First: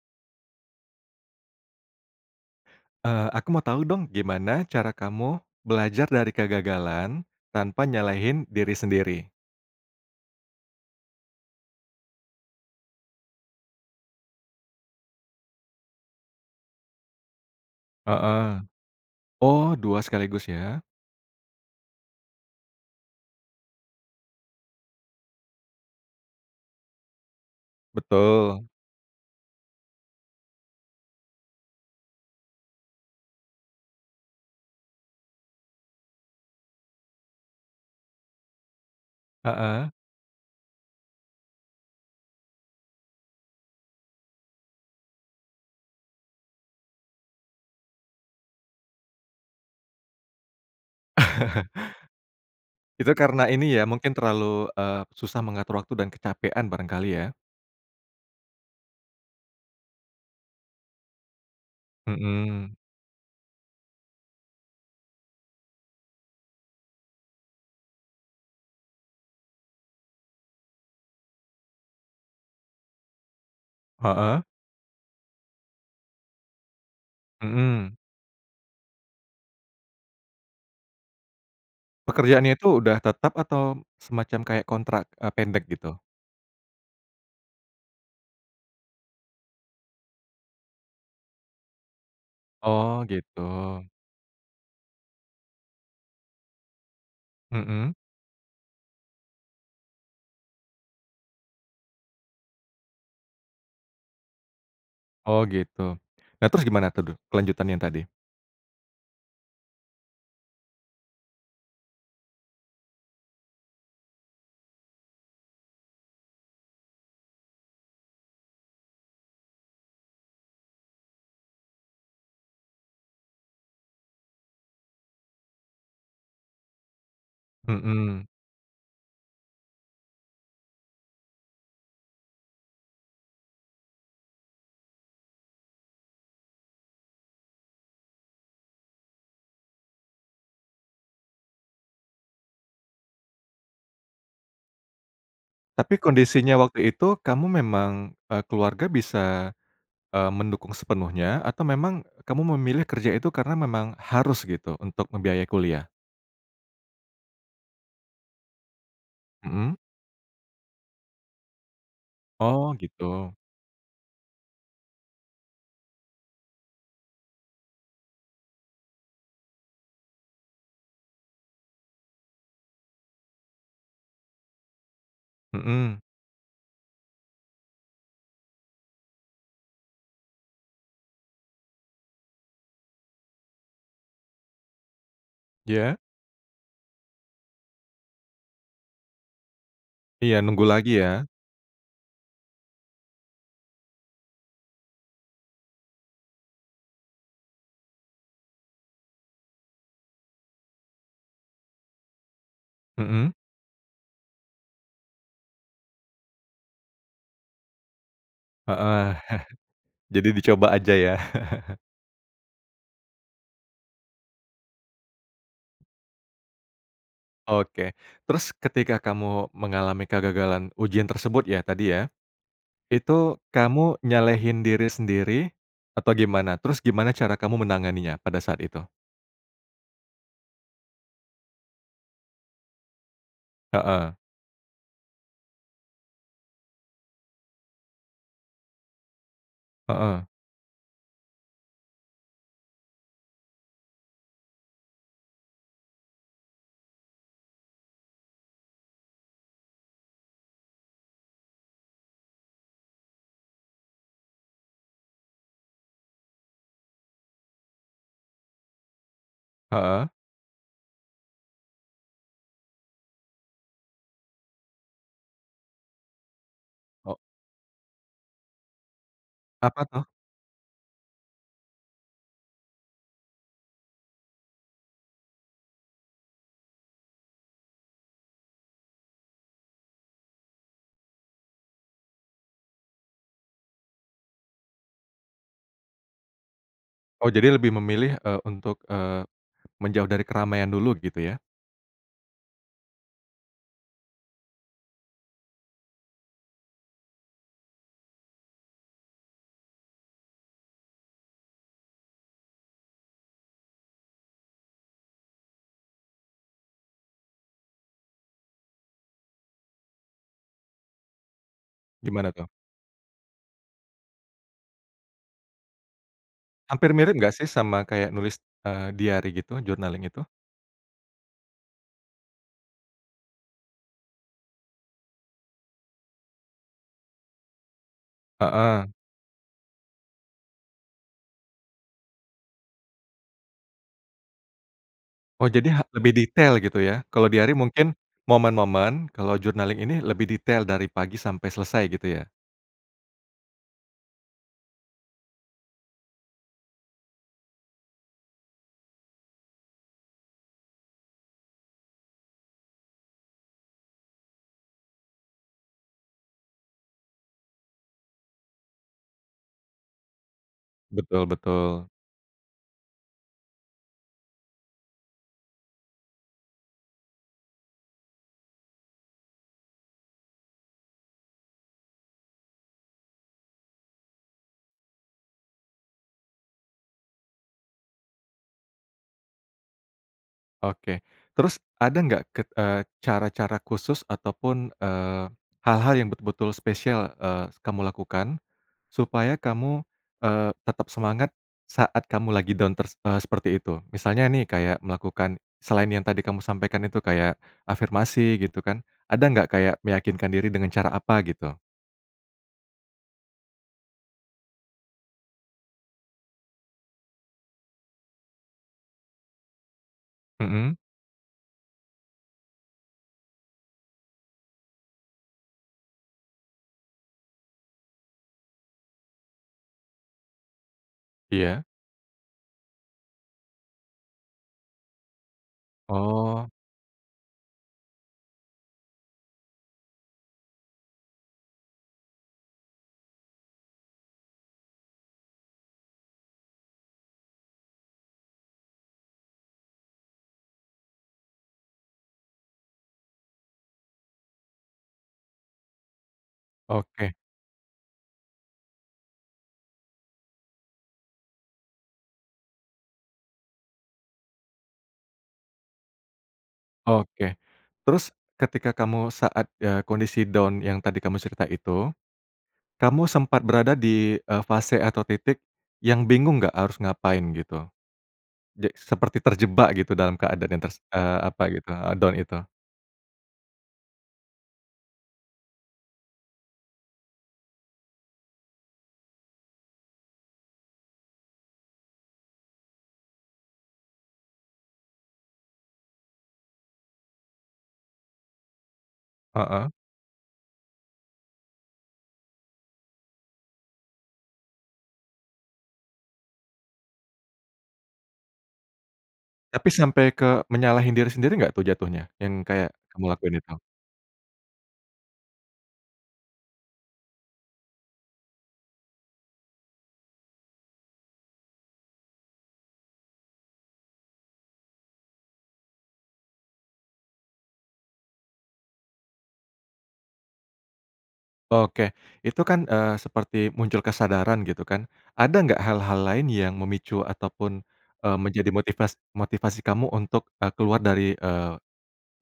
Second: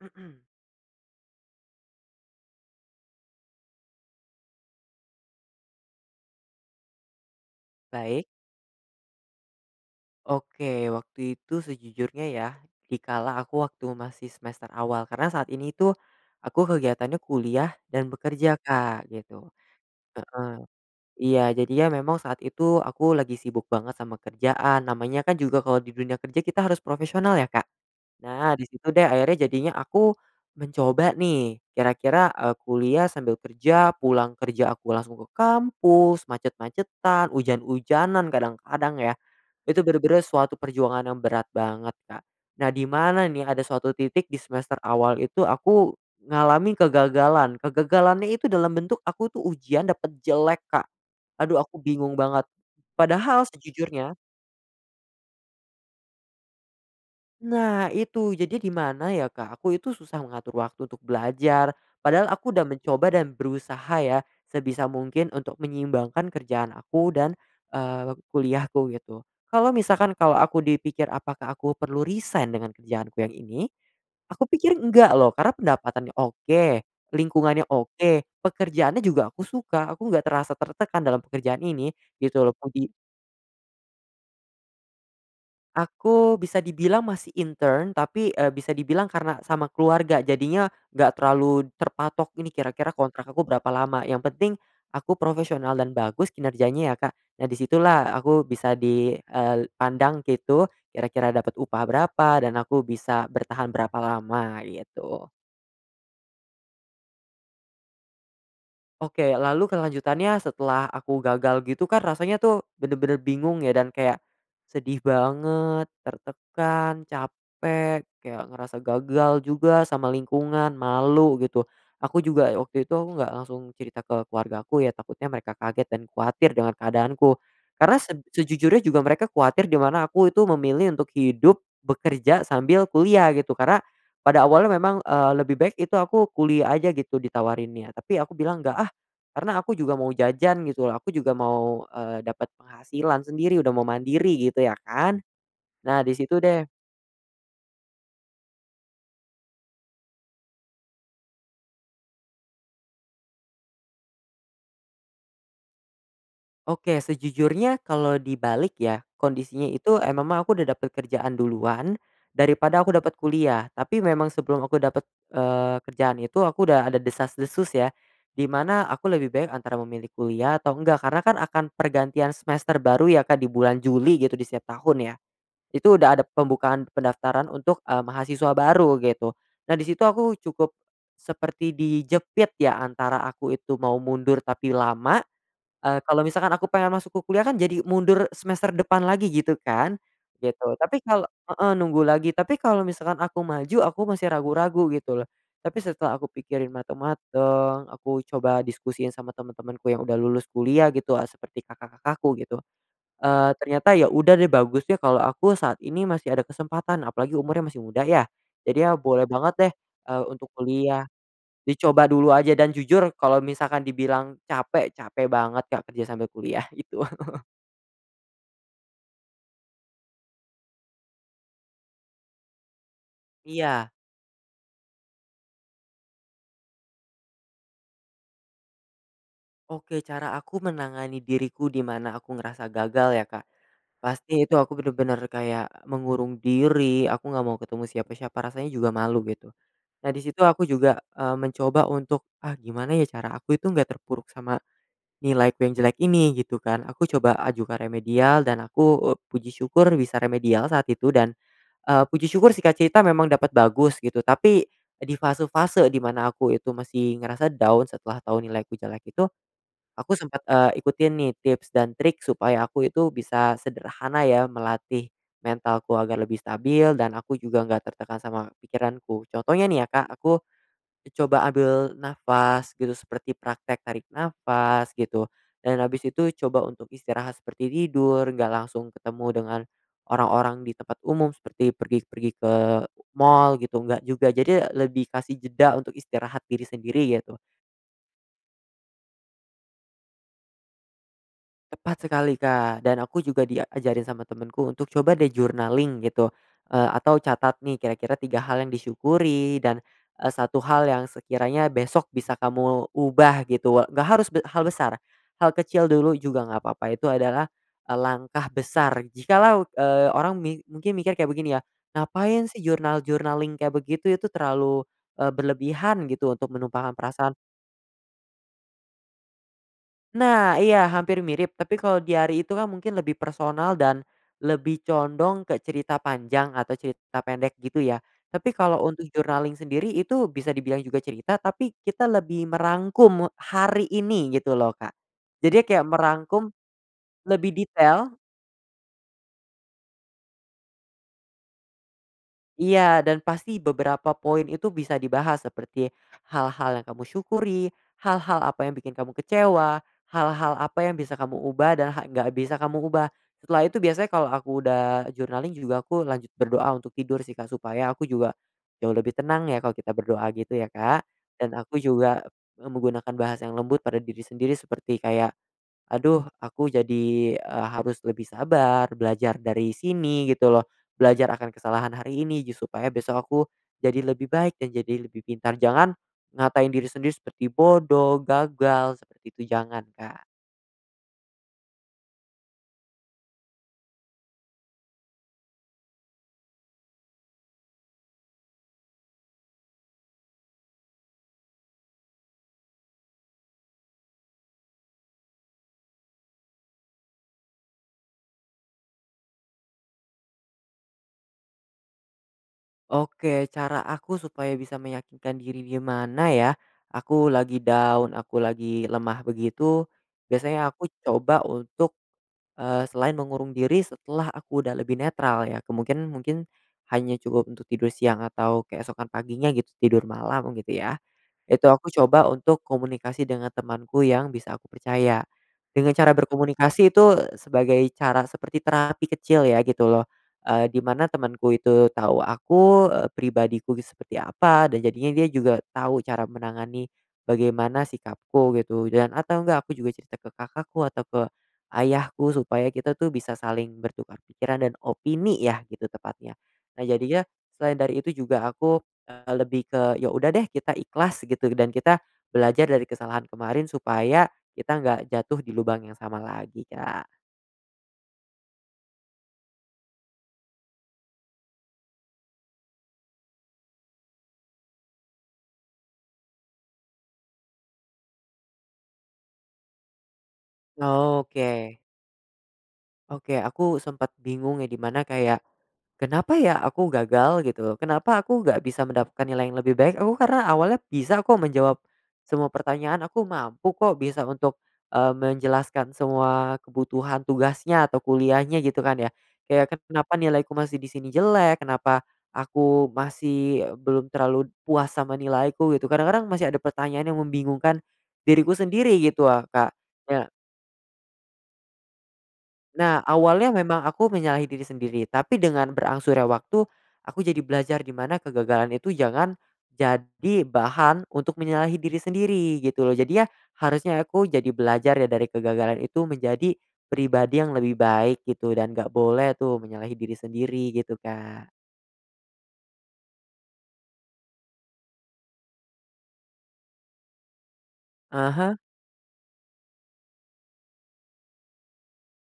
Eee, aku mau tahu dong. Gimana cara kamu belajar dari kegagalan, tanpa Baik. nyalahin diri sendiri? Oke. Waktu itu sejujurnya ya, di kala aku waktu masih semester awal karena saat ini tuh aku kegiatannya kuliah dan bekerja Heeh. Kak, gitu. Oh, dua sekaligus, Heeh. ya. Iya. Jadi ya memang saat itu aku lagi sibuk banget sama kerjaan. Namanya kan juga kalau di dunia kerja kita harus profesional ya, Kak? Nah, di Betul. situ deh akhirnya jadinya aku mencoba nih, kira-kira, eee, kuliah sambil kerja, pulang kerja aku langsung ke kampus, macet-macetan, hujan-hujanan, kadang-kadang ya, itu Heeh. benar-benar suatu perjuangan yang berat banget, Kak. Nah di mana nih ada suatu titik di semester awal itu aku ngalami kegagalan, kegagalannya itu dalam bentuk aku tuh ujian dapat jelek, Kak. Aduh aku bingung banget. Itu karena Padahal ini ya, mungkin sejujurnya terlalu, eee, susah mengatur waktu dan kecapaian barangkali ya. Nah itu. Jadi di mana ya Kak, aku itu susah mengatur waktu untuk belajar. Padahal aku udah Mhm. mencoba dan berusaha ya, sebisa mungkin untuk menyeimbangkan kerjaan aku dan, eee, waktu kuliahku gitu. Kalau misalkan kalau aku dipikir apakah aku perlu resign dengan kerjaanku yang ini, Heeh. aku pikir enggak loh karena pendapatannya oke, lingkungannya Mhm. oke, pekerjaannya juga aku suka. Aku nggak terasa tertekan dalam pekerjaan ini gitu loh, Pekerjaannya itu kodi udah tetap atau semacam kayak kontrak, eee, pendek gitu? Aku bisa dibilang masih intern, tapi, eee, bisa dibilang karena sama keluarga jadinya nggak terlalu terpatok, "Ini kira-kira Oh kontrak aku berapa gitu. lama." Yang penting aku profesional dan bagus kinerjanya ya, Kak. Nah, di Mhm. situlah aku bisa di, eee, pandang gitu, kira-kira dapat upah berapa dan aku bisa bertahan berapa lama gitu. Oh gitu. Nah terus gimana tuh kelanjutan yang tadi? Oke, lalu kelanjutannya setelah aku gagal gitu kan rasanya tuh bener-bener bingung ya dan kayak, sedih banget, tertekan, capek, kayak ngerasa gagal juga sama lingkungan, malu gitu. Aku juga ya waktu itu nggak langsung cerita ke keluargaku ya, takutnya mereka kaget dan kuatir dengan keadaanku. Karena sej Mhm. sejujurnya juga mereka kuatir di mana aku itu memilih untuk hidup bekerja sambil kuliah gitu, karena pada awalnya memang, eee, lebih baik itu aku kuliah aja gitu ditawarinnya, tapi aku bilang, "Nggak ah." Karena aku juga mau jajan gitu loh, aku juga mau, eee, dapet penghasilan sendiri, udah mau mandiri gitu ya kan. Tapi Nah, di situ, kondisinya deh waktu itu, kamu memang, eee, keluarga bisa, eee, mendukung sepenuhnya, atau memang kamu memilih kerja itu karena memang harus gitu untuk membiayai kuliah? Oke, sejujurnya kalau dibalik ya, kondisinya Mhm. itu, eee, memang aku udah dapet kerjaan duluan Oh daripada aku dapat gitu. kuliah. Tapi memang sebelum aku dapat, eee, kerjaan itu aku udah ada desas-desus ya, di mana aku lebih baik antara memilih kuliah atau enggak karena kan akan pergantian semester baru ya Kak, di bulan Juli gitu di setiap tahun ya. Itu Mhm. udah ada pembukaan pendaftaran untuk, eee, mahasiswa baru gitu dan di situ aku cukup seperti dijepit ya antara aku itu mau mundur, tapi lama, Iya? eee, kalau misalkan aku pengen masuk ku kuliah kan jadi mundur semester depan lagi gitu kan, Iya, nunggu gitu. lagi Tapi kalau ya. heeh, nunggu lagi. Tapi kalau misalkan aku maju, aku masih ragu-ragu gitu loh. Tapi setelah aku pikirin mateng-mateng, aku coba diskusiin sama teman-temanku yang udah lulus kuliah gitu, eee, seperti kakak-kakakku gitu, Mhm. eee, ternyata ya udah deh bagus deh kalau aku saat ini masih ada kesempatan apalagi umurnya masih muda ya. Jadi ya Heeh. boleh banget deh, eee, Jadi untuk dicoba aja kuliah, yah. dicoba dulu aja dan jujur kalau misalkan dibilang capek, capek banget Kak, kerja sambil kuliah gitu. Oke. Terus ketika kamu mengalami kegagalan ujian tersebut ya tadi ya, itu Iya. kamu nyalahin diri sendiri atau gimana? Terus gimana cara kamu menanganinya pada saat itu? Oke, cara aku menangani diriku, di mana aku ngerasa gagal ya, Kak? Heeh. Pasti itu aku bener-bener kayak mengurung diri, aku nggak mau ketemu siapa-siapa, rasanya juga malu gitu. Nah di Heeh. situ aku juga, eee, mencoba untuk, "Ah, gimana ya cara aku itu nggak terpuruk sama nilaiku yang jelek ini?" Gitu kan. Aku coba ajukan remedial dan aku, eee, puji syukur bisa remedial saat itu dan, eee, puji syukur singkat cerita memang dapat bagus gitu, tapi di fase-fase di mana aku itu masih ngerasa down setelah tau nilaiku jelek itu, Heeh. aku sempet, eee, ikutin nih tips dan trik supaya aku itu bisa sederhana ya melatih mentalku agar lebih stabil, dan Ho aku juga nggak tertekan sama pikiranku. Contohnya Apa nih ya tuh? Kak, aku coba ambil nafas gitu, seperti praktek tarik nafas gitu, dan habis itu coba untuk istirahat seperti tidur, nggak langsung ketemu dengan orang-orang di tempat umum seperti pergi-pergi ke mal gitu, nggak juga. Jadi lebih kasih jeda untuk istirahat diri sendiri Oh, gitu. jadi lebih memilih, eee, untuk, eee, menjauh dari keramaian dulu gitu ya? Tepat sekali Kak, dan aku juga diajarin sama temenku untuk, "Coba deh journaling gitu." Eee, atau, "Catat nih, kira-kira 3 hal yang disyukuri dan, eee, 1 hal yang sekiranya besok bisa kamu ubah." Gitu, we nggak harus be hal besar, hal kecil dulu juga nggak papa, itu adalah langkah besar jikalau, eee, orang ming mungkin mikir kayak begini ya, Gimana tuh? "Ngapain sih journal-journaling kayak begitu? Itu terlalu, eee, berlebihan gitu untuk Hampir menumpahkan mirip perasaan" gak sih sama kayak nulis, eee, diari gitu? Journaling itu? Nah! Iya, hampir mirip, tapi kalau diari itu kan mungkin lebih personal dan lebih condong ke cerita panjang atau cerita pendek gitu ya. Tapi kalau Heeh. untuk journaling sendiri itu bisa dibilang juga cerita, tapi kita lebih merangkum, me hari ini gitu loh, Kak. Oh, Jadi jadi ha kayak lebih merangkum detail gitu ya. Kalau lebih diari mungkin detail momen-momen, kalau journaling ini lebih detail dari pagi sampai selesai gitu ya? Iya, dan pasti beberapa poin itu bisa dibahas seperti hal-hal yang kamu syukuri, hal-hal apa yang bikin kamu kecewa, hal-hal apa yang bisa kamu ubah dan ha nggak bisa kamu ubah. Setelah itu biasanya kalau aku udah journaling juga aku lanjut berdoa untuk tidur sih Kak, supaya aku juga jauh lebih tenang ya kalau kita berdoa gitu ya, Kak. Betul Dan aku betul. juga, eee, menggunakan bahasa yang lembut pada diri sendiri seperti kayak, "Aduh, aku jadi, eee, harus lebih sabar, belajar dari sini gitu loh, belajar akan kesalahan hari ini ju supaya besok aku jadi lebih baik dan jadi lebih pintar." Jangan ngatain diri sendiri seperti bodoh, gagal, seperti itu jangan, Kak. Oke. Terus ada nggak ke eee, cara-cara khusus ataupun, eee, hal-hal yang betul-betul spesial, eee, kamu lakukan, supaya kamu, eee, tetap semangat saat kamu lagi down ters eee, seperti itu? Misalnya nih, kayak melakukan, selain yang tadi kamu sampaikan itu, kayak afirmasi gitu kan, ada nggak kayak meyakinkan diri dengan cara apa gitu? Oke, cara aku supaya bisa meyakinkan diri gimana ya? Aku lagi down, aku lagi lemah begitu biasanya Mhm. aku coba untuk, eee, selain mengurung diri setelah aku udah lebih netral ya, kemungkin mungkin hanya cukup untuk tidur siang atau keesokan paginya gitu tidur malam gitu ya. Iya. Itu aku coba untuk komunikasi dengan temanku yang bisa aku percaya. Dengan cara Oh. berkomunikasi itu sebagai cara, seperti terapi kecil ya gitu loh, eee, di mana temanku itu tau aku, eee, pribadiku gi seperti apa, dan jadinya dia juga tau cara menangani bagaimana sikapku, gitu. Dan atau nggak aku juga cerita ke kakakku atau ke ayahku supaya kita tuh bisa saling bertukar pikiran dan opini ya, gitu tepatnya. Nah Oke. jadinya selain dari itu juga aku, eee, lebih ke, ya udah deh, kita ikhlas gitu, dan kita belajar dari kesalahan kemarin, supaya kita nggak jatuh di lubang yang sama lagi, Kak. Oke. Terus, ketika kamu saat, eee, kondisi down yang tadi kamu cerita itu, kamu sempat berada di, eee, fase atau titik yang bingung nggak harus ngapain gitu? Je seperti terjebak gitu dalam keadaan yang ters eee, apa gitu, Oke. eee, down itu? Oke. Aku sempet bingung ya di mana kayak, "Kenapa ya aku gagal?" Gitu, "Kenapa aku nggak bisa mendapatkan nilai yang lebih baik?" Aku karena awalnya bisa kok menjawab semua pertanyaan, aku mampu kok, bisa untuk, eee, menjelaskan semua kebutuhan tugasnya atau kuliahnya gitu kan ya. Heeh. Kayak, "Kenapa nilaiku masih di sini jelek? Kenapa aku masih belum terlalu puas sama nilaiku?" Gitu. Kadang-kadang masih ada pertanyaan yang membingungkan diriku sendiri gitu ah, Tapi Kak. sampai ke Ya. menyalahin diri sendiri gak tuh jatuhnya, yang kayak Nah, kamu lakuin itu? awalnya memang aku menyalahi diri sendiri, tapi dengan berangsurnya waktu, aku jadi belajar di mana kegagalan itu jangan jadi bahan untuk menyalahi diri sendiri gitu loh. Jadinya, harusnya aku jadi belajar ya dari kegagalan itu menjadi pribadi yang lebih baik gitu, dan gak boleh tuh menyalahi diri sendiri gitu, Kak. Oke. Itu kan, eee, seperti muncul kesadaran gitu kan. Ada nggak hal-hal lain yang memicu ataupun, eee, Ah menjadi hah. motivas motivasi kamu untuk, eee, keluar dari, eee,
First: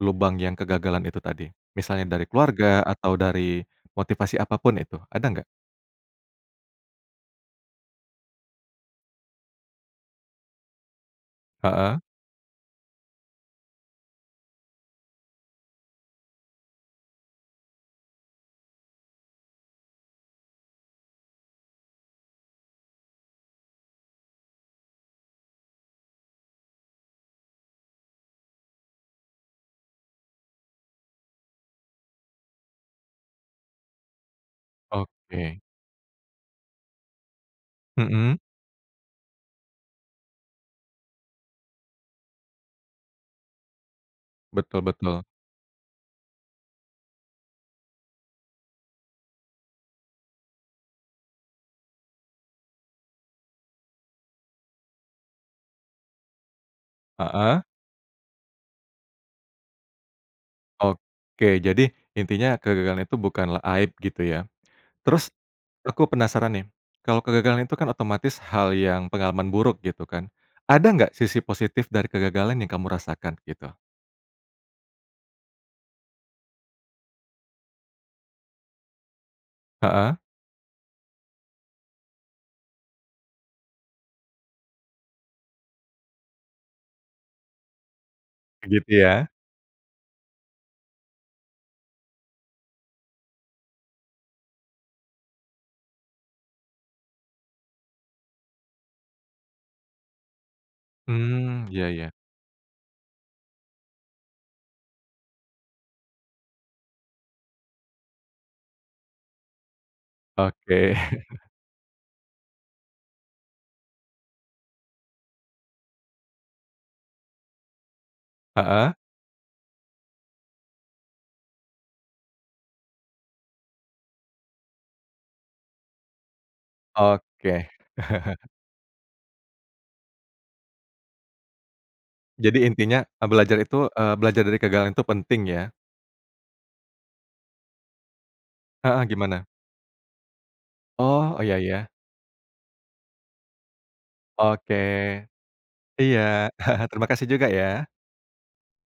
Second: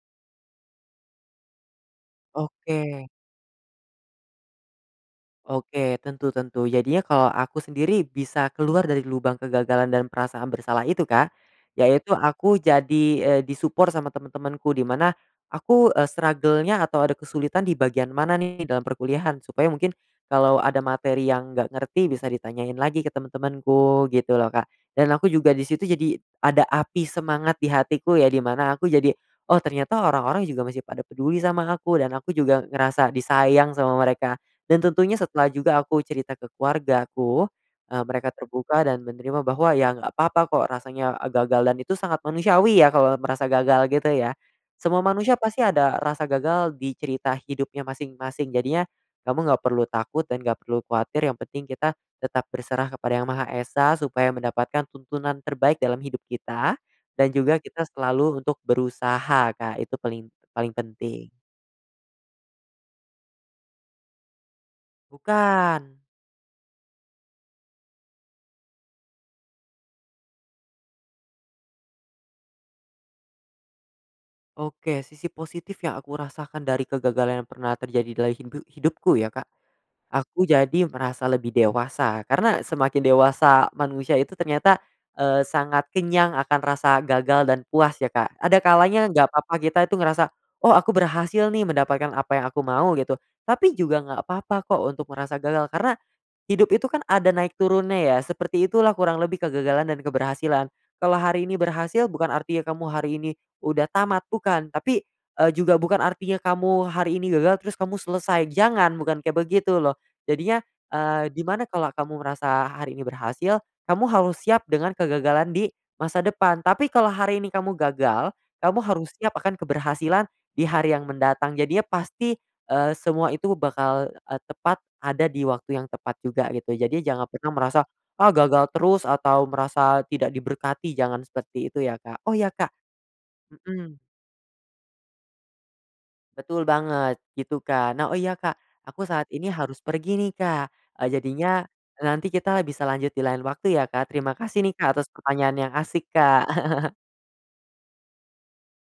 lubang yang kegagalan itu tadi? Misalnya dari keluarga Oke. atau dari motivasi apa pun itu, ada nggak? Oke, tentu tentu. Jadinya kalau aku sendiri bisa keluar dari lubang kegagalan dan perasaan bersalah itu Kak, Heeh. yaitu aku jadi, eee, di-support sama teman-temanku. Di mana aku, eee, struggle-nya atau ada kesulitan di bagian mana nih dalam perkuliahan, supaya mungkin kalau ada materi yang nggak ngerti bisa ditanyain lagi ke temen-temenku gitu loh, Kak. Dan aku juga di situ jadi ada api semangat di hatiku ya, di mana aku jadi, "Oh, ternyata orang-orang juga masih pada peduli sama aku." Dan aku juga ngerasa disayang sama mereka. Dan tentunya setelah Oke. juga aku cerita ke keluargaku, eee, mereka Mhm. terbuka dan menerima bahwa, ya nggak papa kok rasanya e gagal dan itu sangat manusiawi ya kalau merasa gagal, gitu ya. Betul Semua betul. manusia pasti ada rasa gagal di cerita hidupnya masing-masing, jadinya kamu nggak perlu takut dan nggak perlu kuatir, yang penting kita tetap berserah kepada Yang Maha Esa supaya mendapatkan tuntunan terbaik dalam hidup kita, dan juga Heeh. kita selalu untuk berusaha Kak, itu paling paling penting. Oke. Jadi intinya kegagalan itu bukanlah aib gitu ya. Terus Bukan. aku penasaran nih. Kalau kegagalan itu kan otomatis hal yang pengalaman buruk gitu kan? Ada nggak sisi positif dari kegagalan yang kamu rasakan, gitu? Oke. Sisi positif yang aku rasakan dari kegagalan yang pernah terjadi dalam hidu hidupku ya Kak, Heeh. aku jadi merasa lebih dewasa. Karena semakin dewasa manusia itu ternyata, eee, sangat kenyang akan rasa gagal dan puas ya, Kak. Ada Kek gitu kalanya ya? nggak papa kita itu ngerasa, "Oh, aku berhasil nih mendapatkan apa yang aku mau." Gitu. Tapi juga nggak papa kok, untuk merasa gagal, karena hidup itu kan ada naik turunnya ya, seperti itulah kurang lebih kegagalan dan keberhasilan. Kalau hari ini Mmm, ya berhasil ya. bukan artinya kamu hari ini udah tamat, bukan, tapi, eee, juga bukan artinya kamu hari ini gagal terus kamu selesai, jangan, bukan kayak begitu loh. Jadinya, Oke. eee, di mana kalo kamu merasa hari ini berhasil, kamu harus siap dengan kegagalan di masa depan, tapi kalau hari ini kamu gagal, kamu Heeh. harus siap akan keberhasilan di hari yang mendatang, jadinya pasti, eee, semua itu bakal, eee, tepat, ada di waktu yang tepat juga, gitu. Jadi jangan pernah Oke. merasa, "Ah gagal terus," atau merasa tidak diberkati. Jangan seperti itu ya, Kak. Oh ya, Jadi Kak intinya e belajar itu, Mhm. eee, belajar dari kegagalan itu penting ya. Betul banget. Gitu, Kak. Nah oh iya, Kak aku Heeh, saat gimana? ini harus pergi nih, Kak. Eee, Oh, oh ya jadinya ya. e nanti kita bisa lanjut di lain waktu ya, Kak. Terima kasih nih Oke. Kak, atas pertanyaan yang asik, Iya. Kak. Terima kasih juga ya.